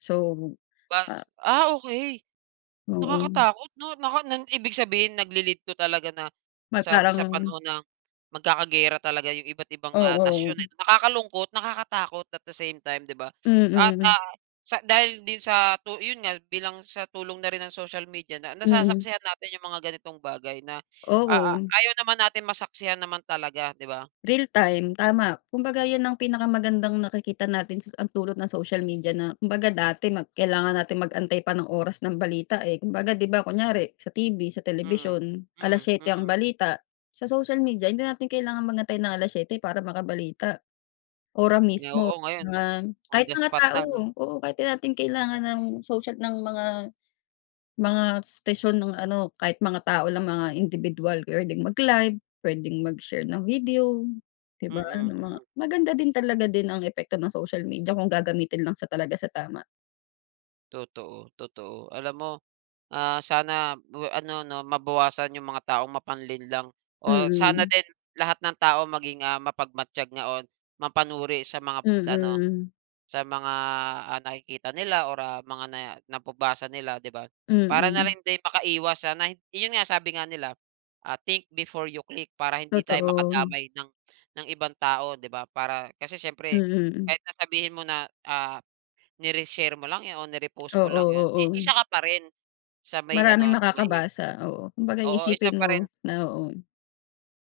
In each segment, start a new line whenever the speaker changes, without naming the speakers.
So, a
Bas ah, okey.
Oo.
Nakakatakot 'no? Na kan nan ibig sabihin nagli-lead 'to talaga na
Mag
sa sa
parang
panahon ng magkakagera talaga yung iba't-ibang, ah,
Oo.
nasyon, eh. Nakakalungkot, nakakatakot at the same time, 'di ba? At,
Mm.
ah, sa dahil din sa tu yun nga bilang sa tulong na rin ng social media na
Mm.
nasasaksihan natin yung mga ganitong bagay na a a
Oo.
ayaw naman natin masaksihan naman talaga, 'di ba?
Real time. Tama. Kumbaga yun ang pinakamagandang nakikita natin sa ang dulot ng social media na kumbaga dati mag kailangan natin mag-antay pa ng oras ng balita, eh. Kumbaga 'di ba, kunyari sa TV sa
Mm.
telebisyon, alas
Mm,
syete ang
mm.
balita, sa social media hindi natin kailangan mag-antay ng 7:00 para makabalita ora
Nga
mismo,
oo ngayon,
mga
on
kahit
the
mga
spot
tao.
na, 'no?
Oo kahit 'di natin kailangan ng social ng mga, mga station nung ano, kahit mga tao lang mga indibidwal p'wedeng mag-live, p'wedeng mag-share ng video, 'di ba,
Mm. Mm.
ng mga maganda din talaga din ang epekto ng social media kung gagamitin lang sa talaga sa tama.
Totoo, totoo. Alam mo, ah, sana bwe ano 'no mabawasan yung mga taong mapanlinlang, o sana
Mm.
din lahat ng tao maging, ah, mapagmatyag nga on mapanuri sa mga ano,
Mm.
sa mga, ah, nakikita nila or, ah, mga nae nababasa nila, 'di ba? Para na
Mm.
rin din makaiwas sa na yun nga sabi nga nila, ah, "Think before you click" para hindi tayo
Totoo.
makadamay ng, ng ibang tao, 'di ba? Para kasi siyempre
Mm.
kahit na sabihin mo na, ah, ni-reshare mo lang yun o ni-repost mo
Oo
lang yun, eh,
oo.
isa ka pa rin sa may
Maraming
ano, sa may
makakabasa. Oo kumbaga
Oo isa
iisipin
pa rin
mo na oo.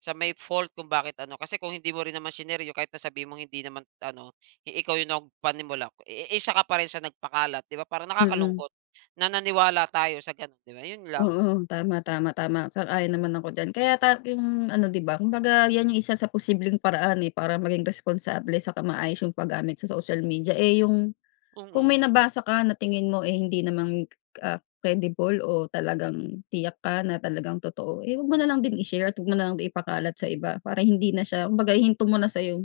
sa may fault kung bakit ano. Kasi kung hindi mo rin naman shinare yun, kahit na sabihin mong hindi naman ano, eh, ikaw yung nagpanimula, eh, isa ka pa rin sa nagpakalat. 'Di ba parang
Mm.
nakakalungkot na naniwala tayo sa gano'n 'di ba? 'Yon lang.
Oo, tama, tama, tama, sang-ayon naman ako diyan. Kaya ta yung ano, 'di ba, kumbaga yan yung isa sa posibleng paraan, eh, para maging responsable saka maayos yung pagamit sa social media. Eh, yung kung may
Mm.
nabasa ka na tingin mo, eh, hindi naman ka ka ah, credible o talagang tiyak ka na talagang totoo, eh, wag mo na lang din i-share at 'wag mo na lang din ipakalat sa iba para hindi na siya, kumbaga hihinto mo na sa'yo.